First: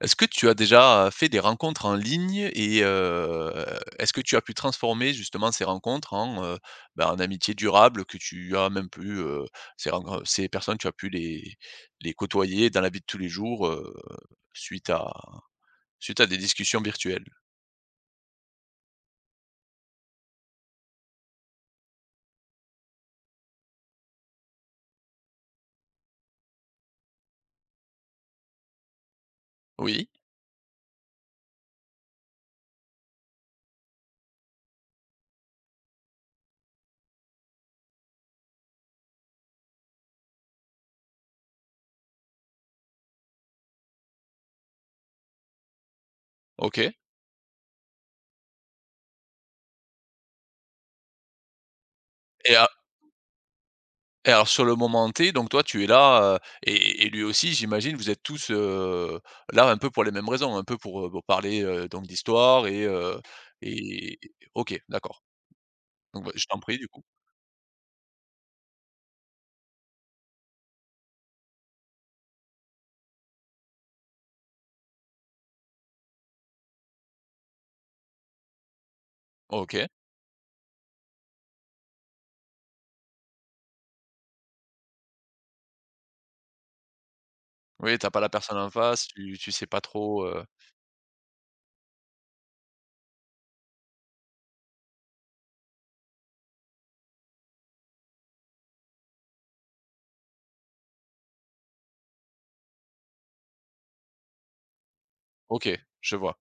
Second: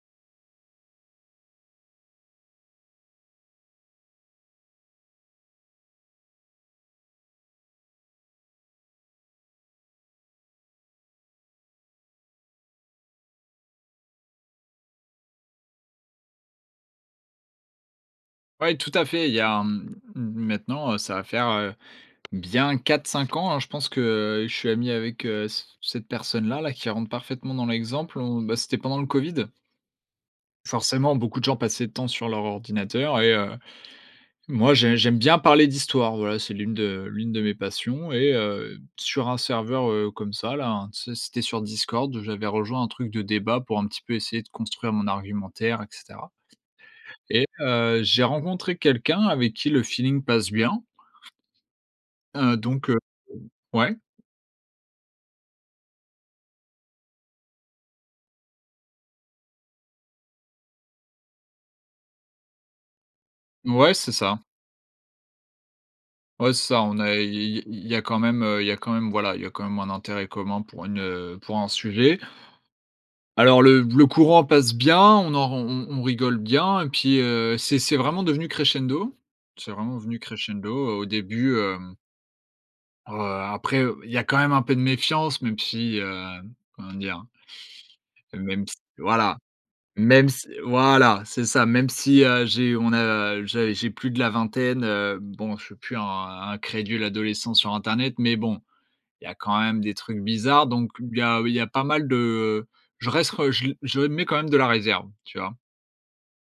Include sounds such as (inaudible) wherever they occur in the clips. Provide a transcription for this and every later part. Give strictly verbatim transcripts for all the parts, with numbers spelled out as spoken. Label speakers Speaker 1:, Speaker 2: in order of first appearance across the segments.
Speaker 1: Est-ce que tu as déjà, heu, fait des rencontres en ligne et heu, est-ce que tu as pu transformer justement ces rencontres en, heu, bah, en amitiés durables, que tu as même plus, heu ces ren r ces personnes, tu as même pu les les côtoyer dans la vie de tous les jours, heu, suite à suite à des discussions virtuelles?
Speaker 2: Ouais, tout à fait, il y a, mmh m maintenant, heu, ça va faire, heu, bien quatre-cinq ans hein, je pense, que je suis ami avec, heu, c cette personne-là, là. Qui rentre parfaitement dans l'exemple en bah, c'était pendant le Covid.
Speaker 1: Oui.
Speaker 2: Forcément, beaucoup de gens passaient de temps sur leur ordinateur et heu, moi j'ai j'aime bien parler d'histoire, voilà, c'est l'une de l'une de mes passions, et heu, sur un serveur, heu, comme ça là, hein, tu sais c'était sur Discord. J'avais rejoint un truc de débat, pour un petit peu essayer de construire mon argumentaire et cetera.
Speaker 1: OK.
Speaker 2: Et heu, j'ai rencontré quelqu'un avec qui le feeling passe bien.
Speaker 1: Et
Speaker 2: Heu,
Speaker 1: a
Speaker 2: donc, heu ouais?
Speaker 1: et alors sur le moment T, donc toi tu es là, heu, et et et lui aussi j'imagine. Vous êtes tous, heu, là, un peu pour les mêmes raisons. Un peu pour, heu, pour parler, heu donc d'histoire et, heu
Speaker 2: Mouais, c'est
Speaker 1: et
Speaker 2: ça.
Speaker 1: OK, d'accord. Donc, beh, je
Speaker 2: Ouais,
Speaker 1: t'en
Speaker 2: c'est
Speaker 1: prie
Speaker 2: ça,
Speaker 1: du
Speaker 2: on
Speaker 1: coup.
Speaker 2: a i i il y a quand même heu, il y a quand même, voilà il y a quand même un intérêt commun pour une heu, pour un sujet. Alors le le courant passe bien, on en r on on on rigole bien. Et puis, heu, c'est c'est vraiment devenu crescendo. C'est
Speaker 1: OK.
Speaker 2: vraiment venu crescendo, heu, au début, hem Heu, après, heu, il y a quand même un peu de méfiance même si, hem, comment dire?
Speaker 1: Oui, tu as pas la
Speaker 2: Heu,
Speaker 1: personne
Speaker 2: même
Speaker 1: en
Speaker 2: si
Speaker 1: face, tu
Speaker 2: voilà
Speaker 1: tu sais pas trop,
Speaker 2: même
Speaker 1: heu
Speaker 2: si voilà, c'est ça! Même si, heu, j'ai on a, heu, j'ai j'ai plus de la vingtaine, heu, bon je suis plus un un crédule adolescent sur internet, mais bon, il y a quand même des trucs bizarres, donc b il y a il y a pas mal de, heu, je reste re je le je mets quand même de la réserve, tu vois?
Speaker 1: OK, je vois.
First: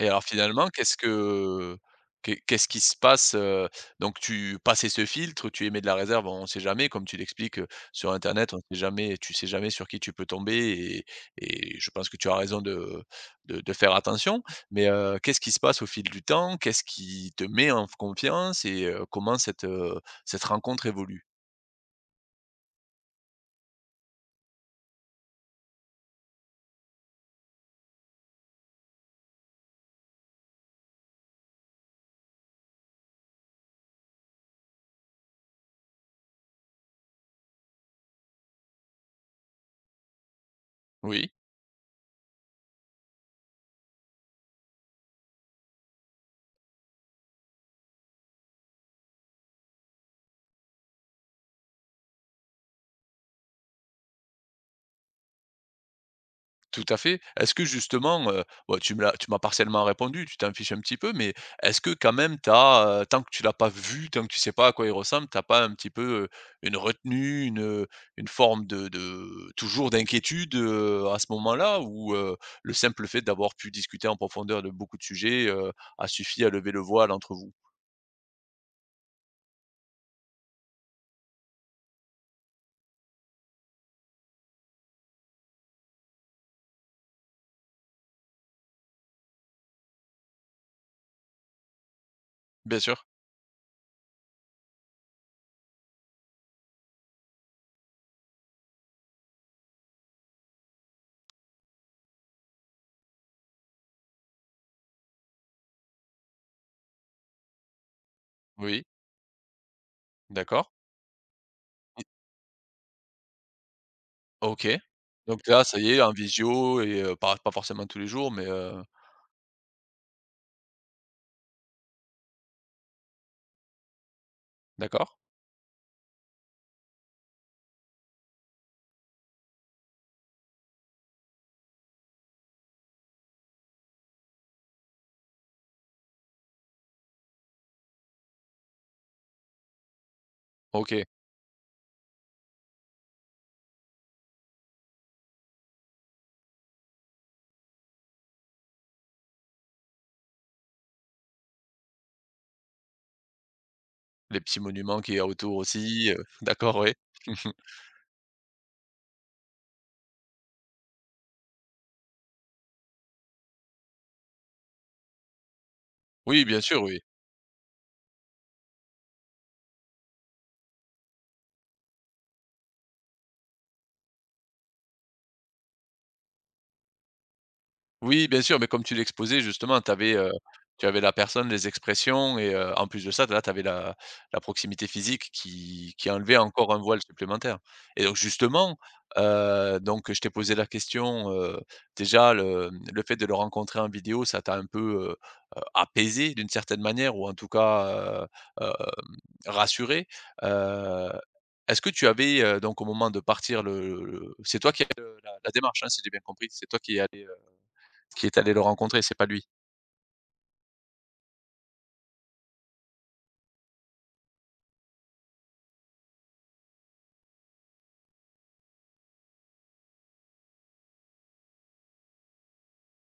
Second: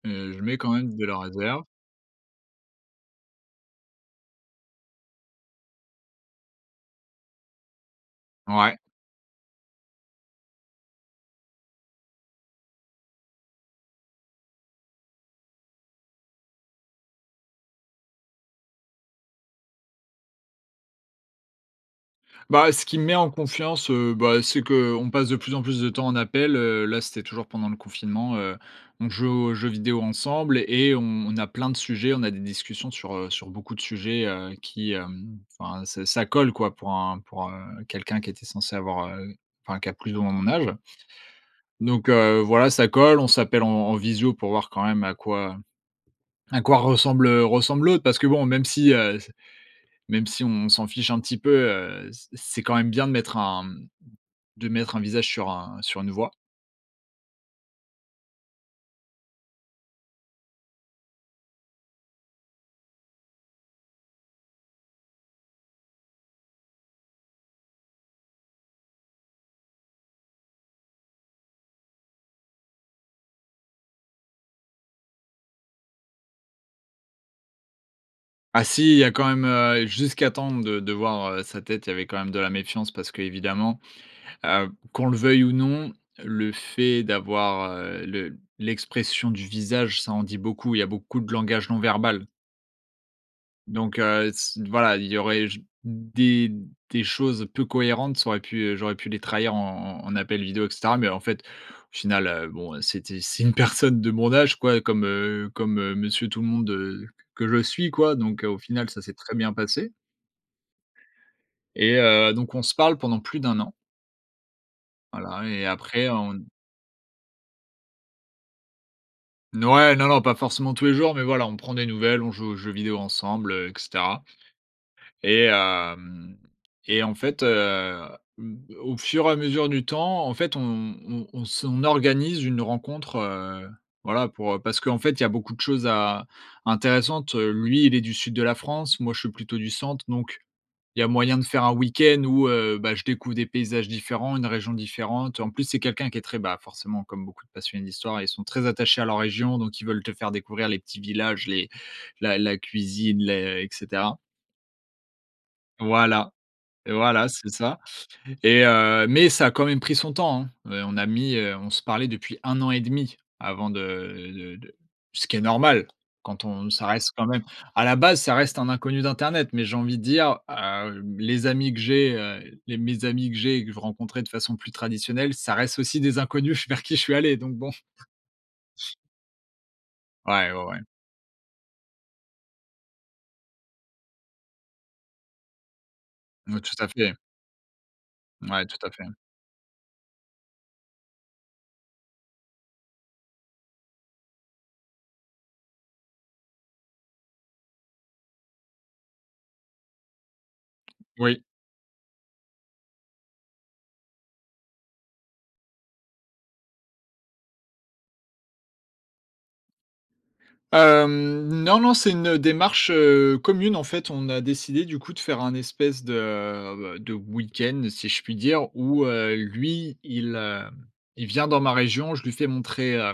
Speaker 1: Et alors
Speaker 2: Heu, je mets
Speaker 1: finalement
Speaker 2: quand même
Speaker 1: qu'est-ce
Speaker 2: de
Speaker 1: que,
Speaker 2: la réserve
Speaker 1: heu, qu'est qu'est ce qui se passe, heu? Donc tu passé ce filtre, heu, tu émets de la réserve. On sait jamais comme tu l'expliques, heu, sur Internet. On
Speaker 2: Ouais.
Speaker 1: sait jamais tu sais jamais sur qui tu peux tomber et et je pense que tu as raison de de de faire attention mais, heu, qu'est-ce qui se passe au fil du temps? Qu'est-ce qui te met en f confiance et heu, comment cette, heu, cette rencontre évolue?
Speaker 2: Bah ce qui me met en confiance, heu, bah, c'est qu'on passe de plus en plus de temps en appel, heu là, c'était toujours pendant le confinement. Heu, on jouait aux jeux vidéo ensemble et on on a plein de sujets. On a des discussions sur, heu, sur beaucoup de sujets, heu, qui hem enfin ça ça colle quoi. Pour un pour, heu, quelqu'un qui était censé avoir, heu, enfin qui a plus ou moins mon âge.
Speaker 1: Oui.
Speaker 2: Donc heu, voilà ça colle, on s'appelle en en visio pour voir quand même à quoi à quoi ressemble ressemble l'autre. Parce que bon même si, heu, c même si on s'en fiche un petit peu, heu, c'est c'est quand même bien de mettre un, mmh, de mettre un visage sur un sur une voix.
Speaker 1: Tout à fait, est-ce que justement, heu, bon tu me l'as tu m'as partiellement répondu, tu t'en fiches un petit peu, mais est-ce que quand même tu as, heu, tant que tu l'as pas vu, tant que tu sais pas à quoi il ressemble, tu as pas un petit peu, heu, une retenue? Une, heu, une forme de de toujours, d'inquiétude heu, à ce moment-là? Ou, heu, le simple fait d'avoir pu discuter en profondeur de beaucoup de sujets, heu, a suffi à lever le voile entre vous?
Speaker 2: Ah si! Il y a quand même, heu, jusqu'à temps de de voir, heu, sa tête. Il y avait quand même de la méfiance parce que, évidemment, heu, qu'on le veuille ou non, le fait d'avoir, heu, le l'expression du visage, ça en dit beaucoup. Il y a beaucoup de langage non verbal
Speaker 1: Bien sûr.
Speaker 2: donc, heu, se voilà, il y aurait, j des des choses peu cohérentes, ça aurait pu, heu, j'aurais pu les trahir en en en appel vidéo et cetera. Mais, en fait, au final, heu, bon, c'était c'est une personne de mon âge, quoi, comme, heu, comme, heu, monsieur tout le monde, heu, que je suis, quoi, donc, heu, au
Speaker 1: Oui.
Speaker 2: final, ça s'est très bien passé
Speaker 1: D'accord.
Speaker 2: et
Speaker 1: Et
Speaker 2: heu, donc on se parle pendant plus d'un an
Speaker 1: OK. Donc,
Speaker 2: voilà
Speaker 1: là,
Speaker 2: et
Speaker 1: ça y est,
Speaker 2: après
Speaker 1: en
Speaker 2: en
Speaker 1: visio et heu, pas pas forcément tous les jours mais, heu
Speaker 2: N ouais, non, non! Pas forcément tous les jours, mais, voilà, on prend des nouvelles. On joue aux jeux vidéo ensemble et cetera
Speaker 1: D'accord.
Speaker 2: et hem, et en fait, heu, b au fur et à mesure du temps, en fait, on on on s on organise une rencontre, heu, voilà, pour, heu parce qu'en fait, il y a beaucoup de choses à intéressantes. Lui, il est du Sud de la France, moi, je suis plutôt du centre. Donc, il y
Speaker 1: OK.
Speaker 2: a moyen de faire un week-end où, heu, bah, je découvre des paysages différents, une région différente. En plus, c'est quelqu'un qui est très, bah, forcément comme beaucoup de passionnés d'histoire, ils sont très attachés à leur région. Donc, ils veulent te faire découvrir les petits villages, les la la cuisine, les et cetera.
Speaker 1: Les petits monuments qu'il y a autour aussi, heu
Speaker 2: Voilà,
Speaker 1: d'accord. Ouais.
Speaker 2: voilà, c'est
Speaker 1: (chuckles)
Speaker 2: ça et heu, mais, ça a quand même pris son temps, hein. Heu, on a mis, heu, on se parlait depuis un an et demi avant de de de ce qui est normal. Quand
Speaker 1: Oui, bien
Speaker 2: on
Speaker 1: sûr.
Speaker 2: ça
Speaker 1: Oui.
Speaker 2: reste quand même à la base, ça reste un inconnu d'internet. Mais, j'ai envie de dire, heu, les amis que j'ai, heu, les mes amis que j'ai et que je rencontrais de façon plus traditionnelle, ça reste aussi des inconnus vers qui je suis allé, donc, bon.
Speaker 1: Oui, bien sûr. Mais, comme tu l'exposais, justement, tu avais, heu,
Speaker 2: Ouais, ouais, ouais.
Speaker 1: tu avais la personne, les expressions et heu, en plus de ça, d là, tu avais la la proximité physique qui qui enlevait
Speaker 2: Oui,
Speaker 1: encore un
Speaker 2: tout à
Speaker 1: voile
Speaker 2: fait.
Speaker 1: supplémentaire et donc,
Speaker 2: Ouais,
Speaker 1: justement,
Speaker 2: tout à fait.
Speaker 1: heu, donc je t'ai posé la question, heu, déjà le, mmh, le fait de le rencontrer en vidéo, ça t'a un peu, heu heu, apaisé, d'une certaine manière ou en tout cas, heu, hem, rassuré? Heu,
Speaker 2: Oui.
Speaker 1: est-ce que tu avais, heu, donc, au moment de partir, le le c'est toi qui a fait le la la démarche, hein? Si j'ai bien compris, c'est toi qui est allé, heu, qui est allé le rencontrer? C'est pas lui?
Speaker 2: Hem, non, non, c'est une démarche, heu, commune, en fait. On a décidé du coup de faire un espèce de, heu, b de week-end, si je puis dire, où, heu, lui il heu, il vient dans ma région, je lui fais montrer, heu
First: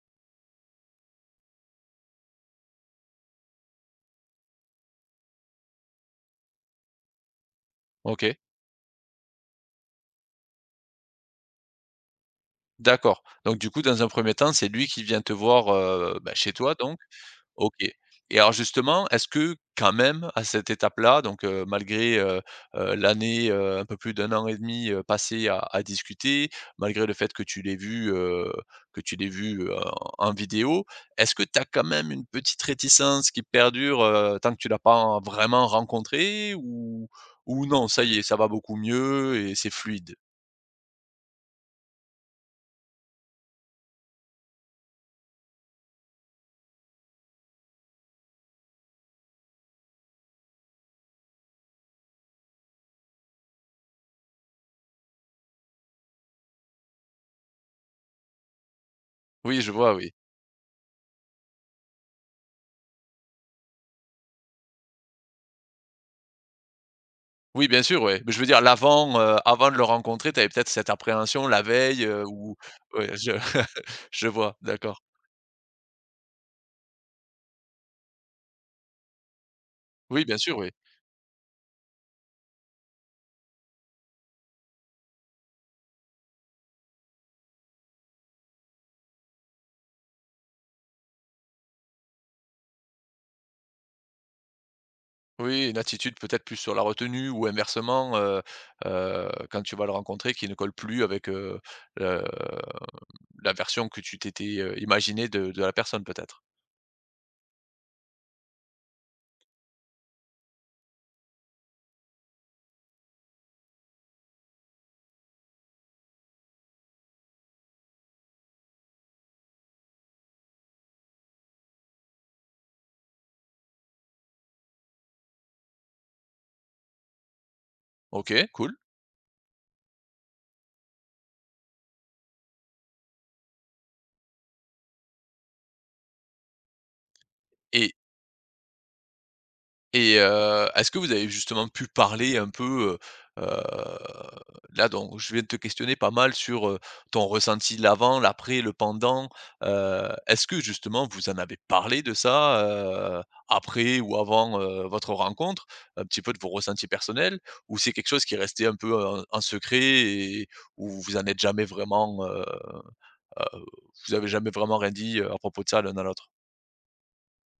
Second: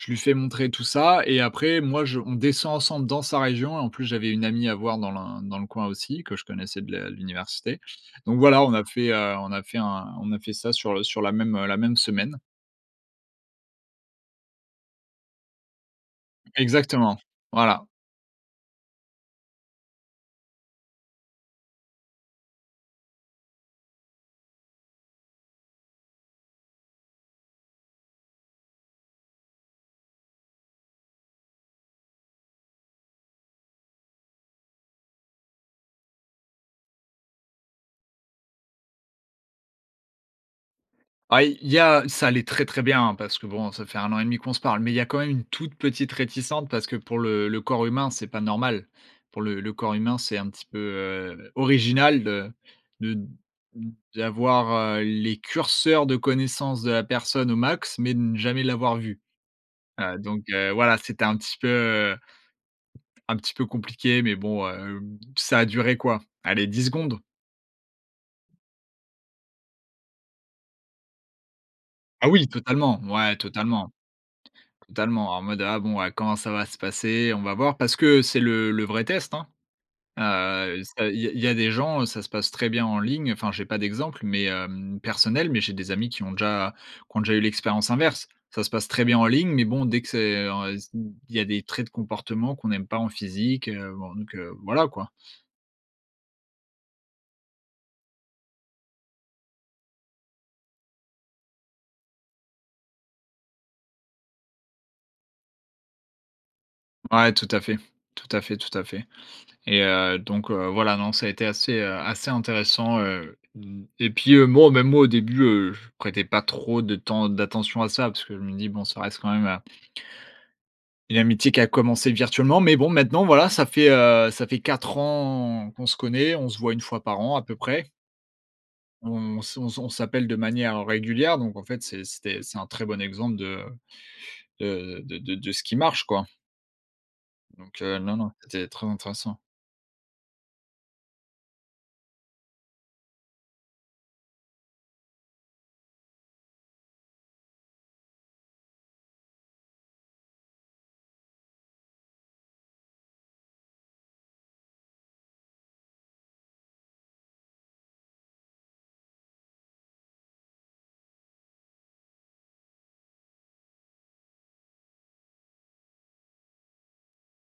Speaker 2: je lui fais montrer tout ça. Et après moi je on descend ensemble dans sa région. Et en plus j'avais une amie à voir, dans le dans le coin aussi, que je connaissais de l de l'université.
Speaker 1: OK.
Speaker 2: Donc voilà, on a fait, heu on a fait un on a fait ça sur le sur la même, heu la même semaine.
Speaker 1: D'accord, donc du coup, dans un premier temps, c'est lui qui vient te voir, heu, bah, chez toi donc?
Speaker 2: Exactement.
Speaker 1: OK.
Speaker 2: Voilà.
Speaker 1: Et alors justement, est-ce que quand même à cette étape-là donc, heu, malgré, heu heu l'année, heu, un peu plus d'un an et demi, heu, passé à à discuter. Malgré le fait que tu l'aies vu, heu, que tu l'aies vu, heu, en vidéo. Est-ce que tu as quand même une petite réticence qui perdure, heu, tant que tu l'as pas en vraiment rencontré? Ou ou non, ça y est, ça va beaucoup mieux et c'est fluide?
Speaker 2: Ah i il y a ça allait très, très bien, hein, parce que bon, ça fait un an et demi qu'on se parle, mais il y a quand même, une toute petite réticente. Parce que pour le le corps humain, c'est pas normal. Pour le le corps humain, c'est un petit peu, heu, original de de d d'avoir, heu, les curseurs de connaissance de la personne au max, mais de ne jamais l'avoir vu.
Speaker 1: Oui, je vois, oui.
Speaker 2: Heu, donc heu, voilà, c'était un petit peu, heu un petit peu compliqué. Mais bon hem, ça a duré quoi? Allez dix secondes.
Speaker 1: Oui, bien sûr, ouais. Beh, je veux dire l'avant, heu, avant de le rencontrer, tu avais peut-être cette appréhension la veille, heu,
Speaker 2: Ah oui,
Speaker 1: ou
Speaker 2: totalement.
Speaker 1: ouais, je
Speaker 2: Ouais,
Speaker 1: (chuckles)
Speaker 2: totalement
Speaker 1: je vois, d'accord.
Speaker 2: totalement en mode: «Ah bon, ah comment ça va se passer? On va voir», parce que c'est le le vrai test hein.
Speaker 1: Oui, bien sûr,
Speaker 2: Ah,
Speaker 1: oui.
Speaker 2: ça il y a il y a des gens, heu, ça se passe très bien en ligne, enfin, j'ai pas d'exemple, mais hem, personnel. Mais j'ai des amis qui ont déjà qui ont déjà eu l'expérience inverse. Ça se passe très bien en ligne, mais bon, dès que c'est, en heu, s il y a des traits de comportement qu'on n'aime pas en physique, heu bon, donc, heu, voilà quoi.
Speaker 1: Oui, une attitude peut-être plus sur la retenue ou inversement, heu heu, quand tu vas le rencontrer, qui ne colle plus avec, heu, le mmh, la version que tu t'étais, heu, imaginée de de la personne peut-être.
Speaker 2: Ouais, tout à fait, tout à fait, tout à fait et heu, donc, heu, voilà, non, ça a été assez, heu, assez intéressant, heu, mmh et puis, heu, bon, même moi au début, heu, je prêtais pas trop de temps d'attention à ça parce que je me dis: «Bon, ça reste quand même, heu» «une amitié qui a commencé virtuellement», mais bon maintenant, voilà, ça fait, heu, ça fait quatre ans qu'on se connaît, on se voit une fois par an, à peu près.
Speaker 1: OK, cool.
Speaker 2: On se on s on s'appelle de manière régulière donc en fait, c'est c'était c'est un très bon exemple de de de de de ce qui marche quoi. Donc,
Speaker 1: Et
Speaker 2: heu, non, non, c'était très intéressant.
Speaker 1: et heu, est-ce que vous avez justement pu parler un peu, heu heu, là donc, je viens de te questionner pas mal sur, heu, ton ressenti, l'avant, l'après, le pendant, heu, est-ce que, justement, vous en avez parlé de ça, heu, après ou avant, heu, votre rencontre? Un petit peu de vos ressentis personnels ou c'est quelque chose qui est resté un peu, heu, en en secret et où vous en êtes jamais vraiment, heu heu, vous avez jamais vraiment rien, dit, heu, à propos de ça, l'un à l'autre?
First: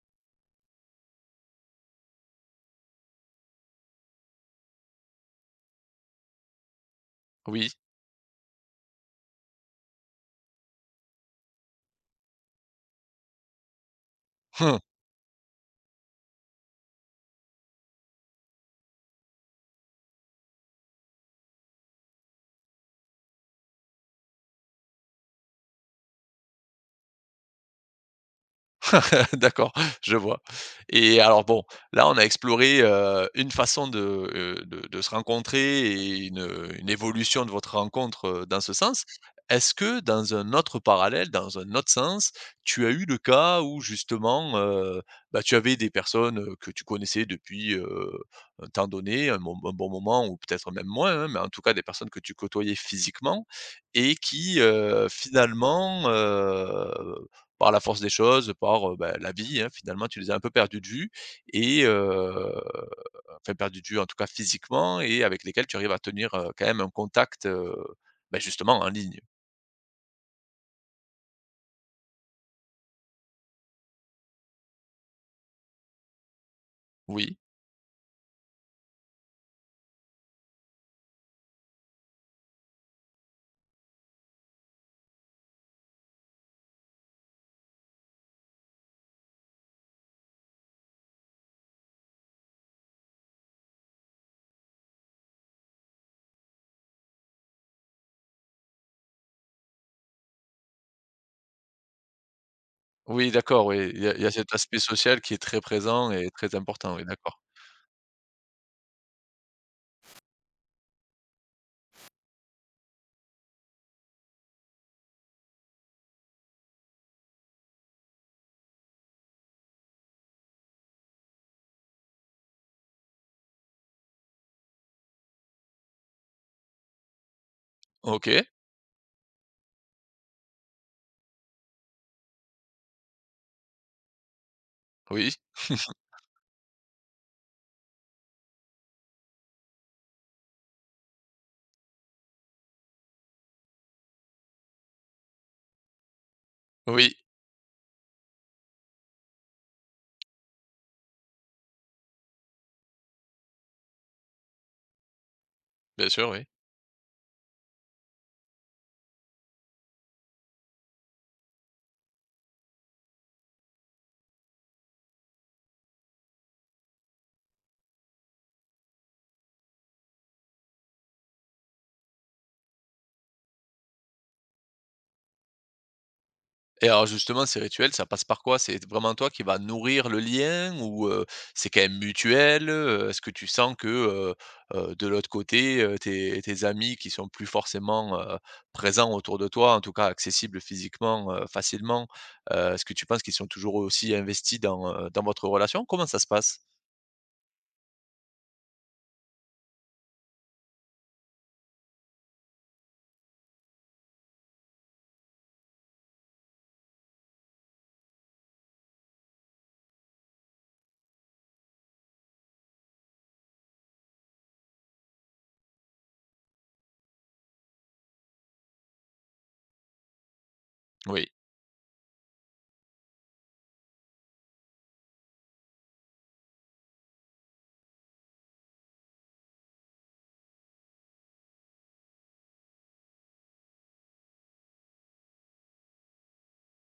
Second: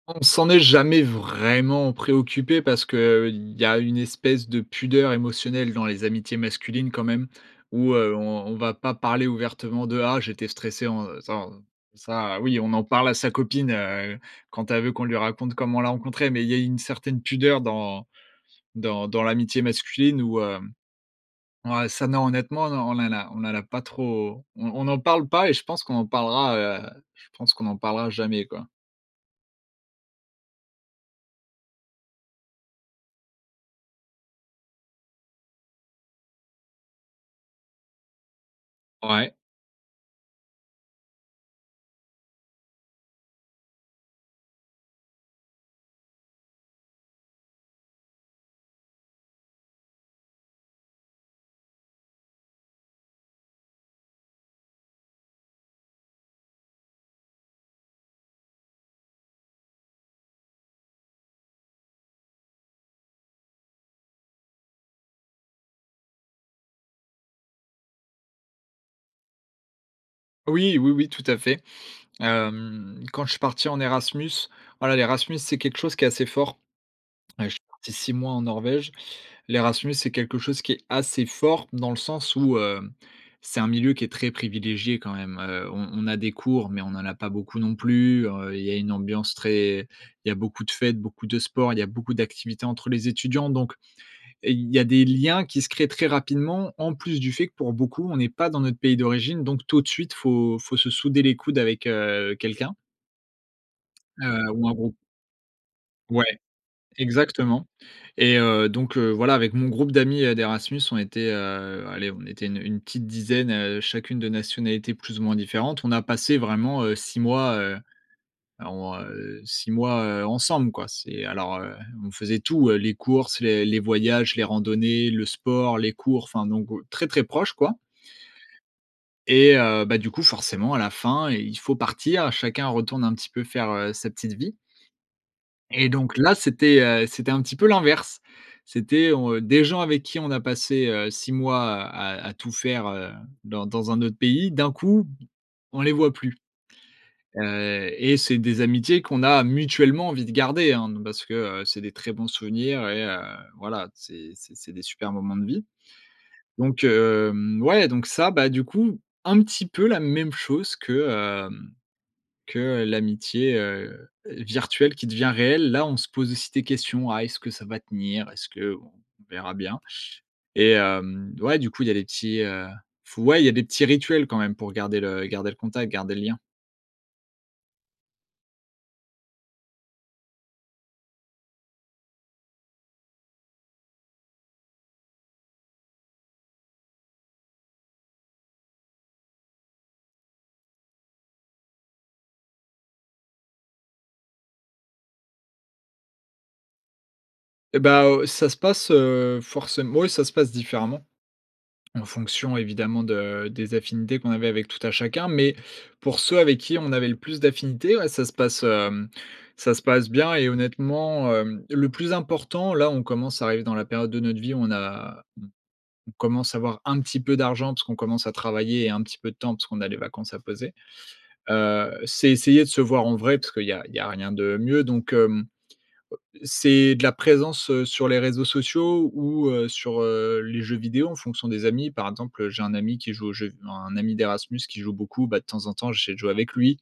Speaker 2: On s'en est jamais vraiment préoccupés parce qu'il y a une espèce de pudeur émotionnelle dans les amitiés masculines quand même,
Speaker 1: Oui.
Speaker 2: où, heu, on on va pas parler ouvertement de: «Ah, j'étais stressé, en heu, s'en» ça, oui, on en parle à sa copine, heu, quand
Speaker 1: Mmh.
Speaker 2: elle veut qu'on lui raconte comment on l'a rencontrée, mais il y a eu une certaine pudeur dans dans dans l'amitié masculine où, hem, ouais, ça, non, honnêtement, non, on en a on en a pas trop, on on n'en parle pas et je pense qu'on en parlera, heu, je pense, qu'on en parlera jamais quoi.
Speaker 1: (laughs) D'accord, je vois et alors, bon, là, on a exploré, heu, une façon de, heu, de de se rencontrer et une une évolution de votre rencontre, heu, dans ce sens.
Speaker 2: Ouais?
Speaker 1: Est-ce que dans un autre parallèle, dans un autre sens, tu as eu le cas où, justement, heu, bah, tu avais des personnes, heu, que tu connaissais depuis, heu, un temps donné, un mom un bon moment ou peut-être même moins, hein, mais, en tout cas, des personnes que tu côtoyais physiquement et qui, heu, finalement, heu, par la force des choses, par, heu, ben, la vie, hein, finalement, tu les as un peu perdues de vue et heu enfin, perdues de vue, en tout cas, physiquement et avec lesquelles, tu arrives à tenir, heu, quand même un contact, heu, bah, justement, en ligne?
Speaker 2: Oui, oui, oui, tout à fait. Hem, quand je suis parti en Erasmus, voilà, l'Erasmus, c'est quelque chose qui est assez fort.
Speaker 1: Oui.
Speaker 2: Heu, je suis parti six mois en Norvège. L'Erasmus, c'est quelque chose qui est assez fort, dans le sens où, hem, c'est un milieu qui est très privilégié quand même, heu on on a des cours, mais on en a pas beaucoup non plus. Heu, il y a une ambiance très il y a beaucoup de fêtes, beaucoup de sports, il y a beaucoup d'activités entre les étudiants. Donc, il y a des liens qui se créent très rapidement, en plus du fait que pour beaucoup, on n'est pas dans notre pays d'origine, donc, tout de suite, faut faut se souder les coudes avec, heu, quelqu'un
Speaker 1: Oui, d'accord, oui, il y a il y a cet
Speaker 2: heu, ou un
Speaker 1: aspect
Speaker 2: groupe.
Speaker 1: social qui est très présent
Speaker 2: Ouais,
Speaker 1: et très important, oui, d'accord.
Speaker 2: exactement et heu, donc, heu, voilà, avec mon groupe d'amis, heu, d'Erasmus, on était, heu, allez, on était une une petite dizaine, heu, chacune de nationalités plus ou moins différentes. On a passé vraiment, heu, six mois, heu, on, heu, six mois, heu, ensemble, quoi. C'est alors, heu, on faisait tout, heu, les courses, les les voyages, les randonnées, le sport, les cours, enfin donc, très, très proches quoi.
Speaker 1: OK.
Speaker 2: Et heu, bah, du coup, forcément à la fin, il il faut partir. Chacun retourne un petit peu faire, heu, sa petite vie.
Speaker 1: Oui.
Speaker 2: Et
Speaker 1: (chuckles)
Speaker 2: donc, là, c'était, heu, c'était un petit peu l'inverse. C'était on, heu des gens avec qui on a passé, heu, six mois à à tout faire, heu, dans dans un autre pays, d'un coup, b on les voit plus.
Speaker 1: Oui.
Speaker 2: Heu et c'est des amitiés qu'on a mutuellement envie de garder, hein, de parce que, heu, c'est des très bons souvenirs et heu, voilà, c'est c'est c'est des super moments de vie.
Speaker 1: Bien sûr, oui.
Speaker 2: Donc, hem, ouais, donc, ça, bah, du coup, un petit peu la même chose que, hem, que l'amitié, heu, virtuelle qui devient réelle. Là, on se pose aussi des questions: «Ah, est-ce que ça va tenir? Est-ce que, bon, on verra bien» et hem, ouais, du coup, il y a les petits, heu, f ouais, il y a des petits rituels quand même pour garder le garder le contact, garder le lien.
Speaker 1: Et alors, justement, ces rituels, ça passe par quoi? C'est t vraiment toi qui va nourrir le lien ou, heu, c'est quand même mutuel? Heu, est-ce que tu sens que, heu heu, de l'autre côté, heu, tes tes amis qui sont plus forcément, heu, présents autour de toi, en tout cas, accessibles physiquement, heu, facilement, heu, est-ce que tu penses qu'ils sont toujours eux, aussi, investis dans, heu, dans votre relation? Comment ça se passe?
Speaker 2: Et bah, heu, ça se passe heu, forcém ouais, ça se passe différemment en fonction évidemment de des affinités qu'on avait avec tout à chacun. Mais pour ceux avec qui on avait le plus d'affinités ah, ça se passe, hem, ça se passe bien et honnêtement, hem, le plus important là, on commence à arriver dans la période de notre vie, où on a on on commence à avoir un petit peu d'argent parce qu'on commence à travailler et un petit peu de temps parce qu'on a les vacances à poser,
Speaker 1: Oui.
Speaker 2: heu c'est essayer de se voir en vrai parce qu'il y a il y a rien de mieux donc hem, heu, c'est de la présence, heu, sur les réseaux sociaux ou, heu, sur, heu, les jeux vidéo en fonction des amis. Par exemple, heu, j'ai un ami qui joue au jeu v un ami d'Erasmus qui joue beaucoup, bah, de temps en temps j'essaie de jouer avec lui.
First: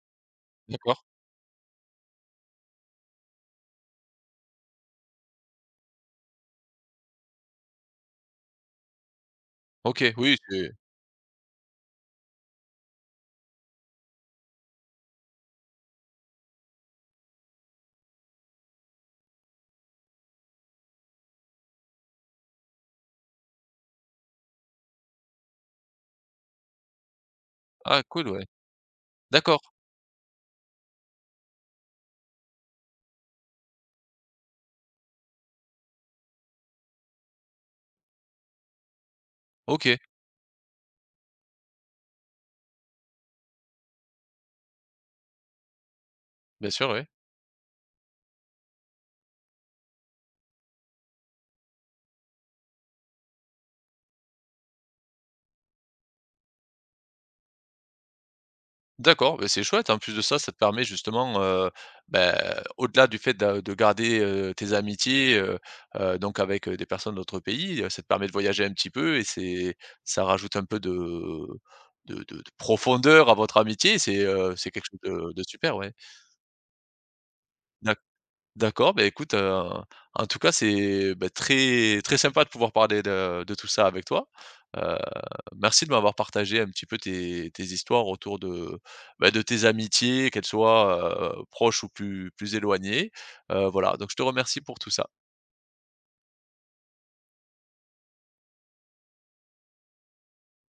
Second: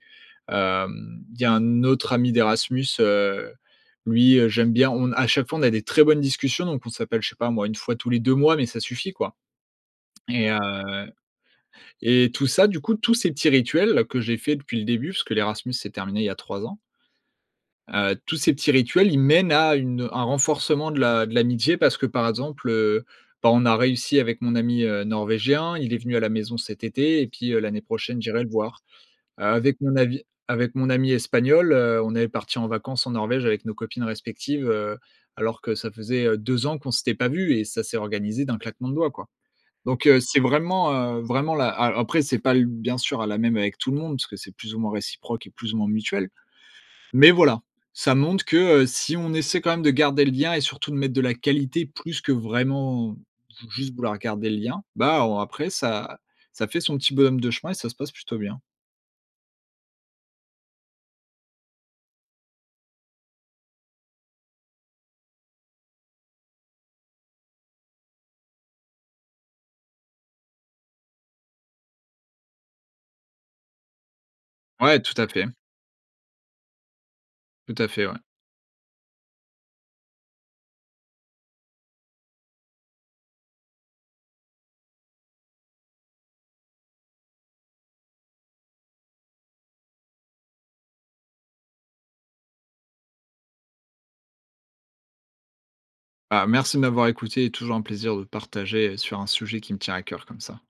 Speaker 1: D'accord.
Speaker 2: Hem, il y a un autre ami d'Erasmus, heu, lui, heu, j'aime bien on à chaque fois on a des très bonnes discussions donc on s'appelle je sais pas moi une fois tous les deux mois, mais ça suffit quoi
Speaker 1: OK, oui
Speaker 2: et heu,
Speaker 1: c'est
Speaker 2: et tout ça du coup tous ces petits rituels que j'ai fait depuis le début puisque l'Erasmus s'est terminé il y a trois ans heu, tous ces petits rituels, ils mènent à une un renforcement de l'a de l'amitié parce que par exemple, heu, bah, on a réussi avec mon ami, heu, Norvégien, il est venu à la maison cet été et puis, heu, l'année
Speaker 1: Ah
Speaker 2: prochaine
Speaker 1: cool!
Speaker 2: j'irai
Speaker 1: Ouais.
Speaker 2: le voir.
Speaker 1: D'accord.
Speaker 2: Avec mon avis avec mon ami Espagnol, heu, on est partis en vacances en Norvège avec nos copines respectives, heu, alors que ça faisait, heu, deux ans qu'on s'était pas vus, et ça s'est organisé d'un claquement de doigts quoi.
Speaker 1: OK.
Speaker 2: Donc, heu, c'est vraiment, heu, vraiment la a après c'est pas l bien sûr, hein, la même avec tout le monde parce que c'est plus ou moins réciproque et plus ou moins mutuel.
Speaker 1: Bien sûr, oui.
Speaker 2: Mais voilà, ça montre que, heu, si on essaie quand même de garder le lien et surtout de mettre de la qualité plus que vraiment, juste vouloir garder le lien, bah on après ça ça fait son petit bonhomme de chemin et ça se passe plutôt bien.
Speaker 1: D'accord. Beh, c'est chouette en plus de ça, ça te permet justement, heu, bah, au-delà du fait de de garder, heu, tes amitiés, heu heu, donc avec, heu, des personnes d'autres pays, heu, ça te permet de voyager un petit peu et c'est ça rajoute un peu de de de de profondeur à votre amitié, c'est, heu, c'est quelque chose
Speaker 2: Ouais, tout à
Speaker 1: de de
Speaker 2: fait.
Speaker 1: super, ouais.
Speaker 2: Tout à
Speaker 1: D'acc
Speaker 2: fait, ouais.
Speaker 1: d'accord, beh écoute, heu, en tout cas c'est, bah, très très sympa de pouvoir parler de de tout ça avec toi. Heu, merci de m'avoir partagé un petit peu tes tes histoires autour de, beh, de tes amitiés qu'elles soient, heu, proches ou plus plus éloignées. Heu, voilà, donc je te remercie pour tout ça.
Speaker 2: Bah, merci de m'avoir écouté et toujours un plaisir de partager sur un sujet qui me tient à cœur comme ça.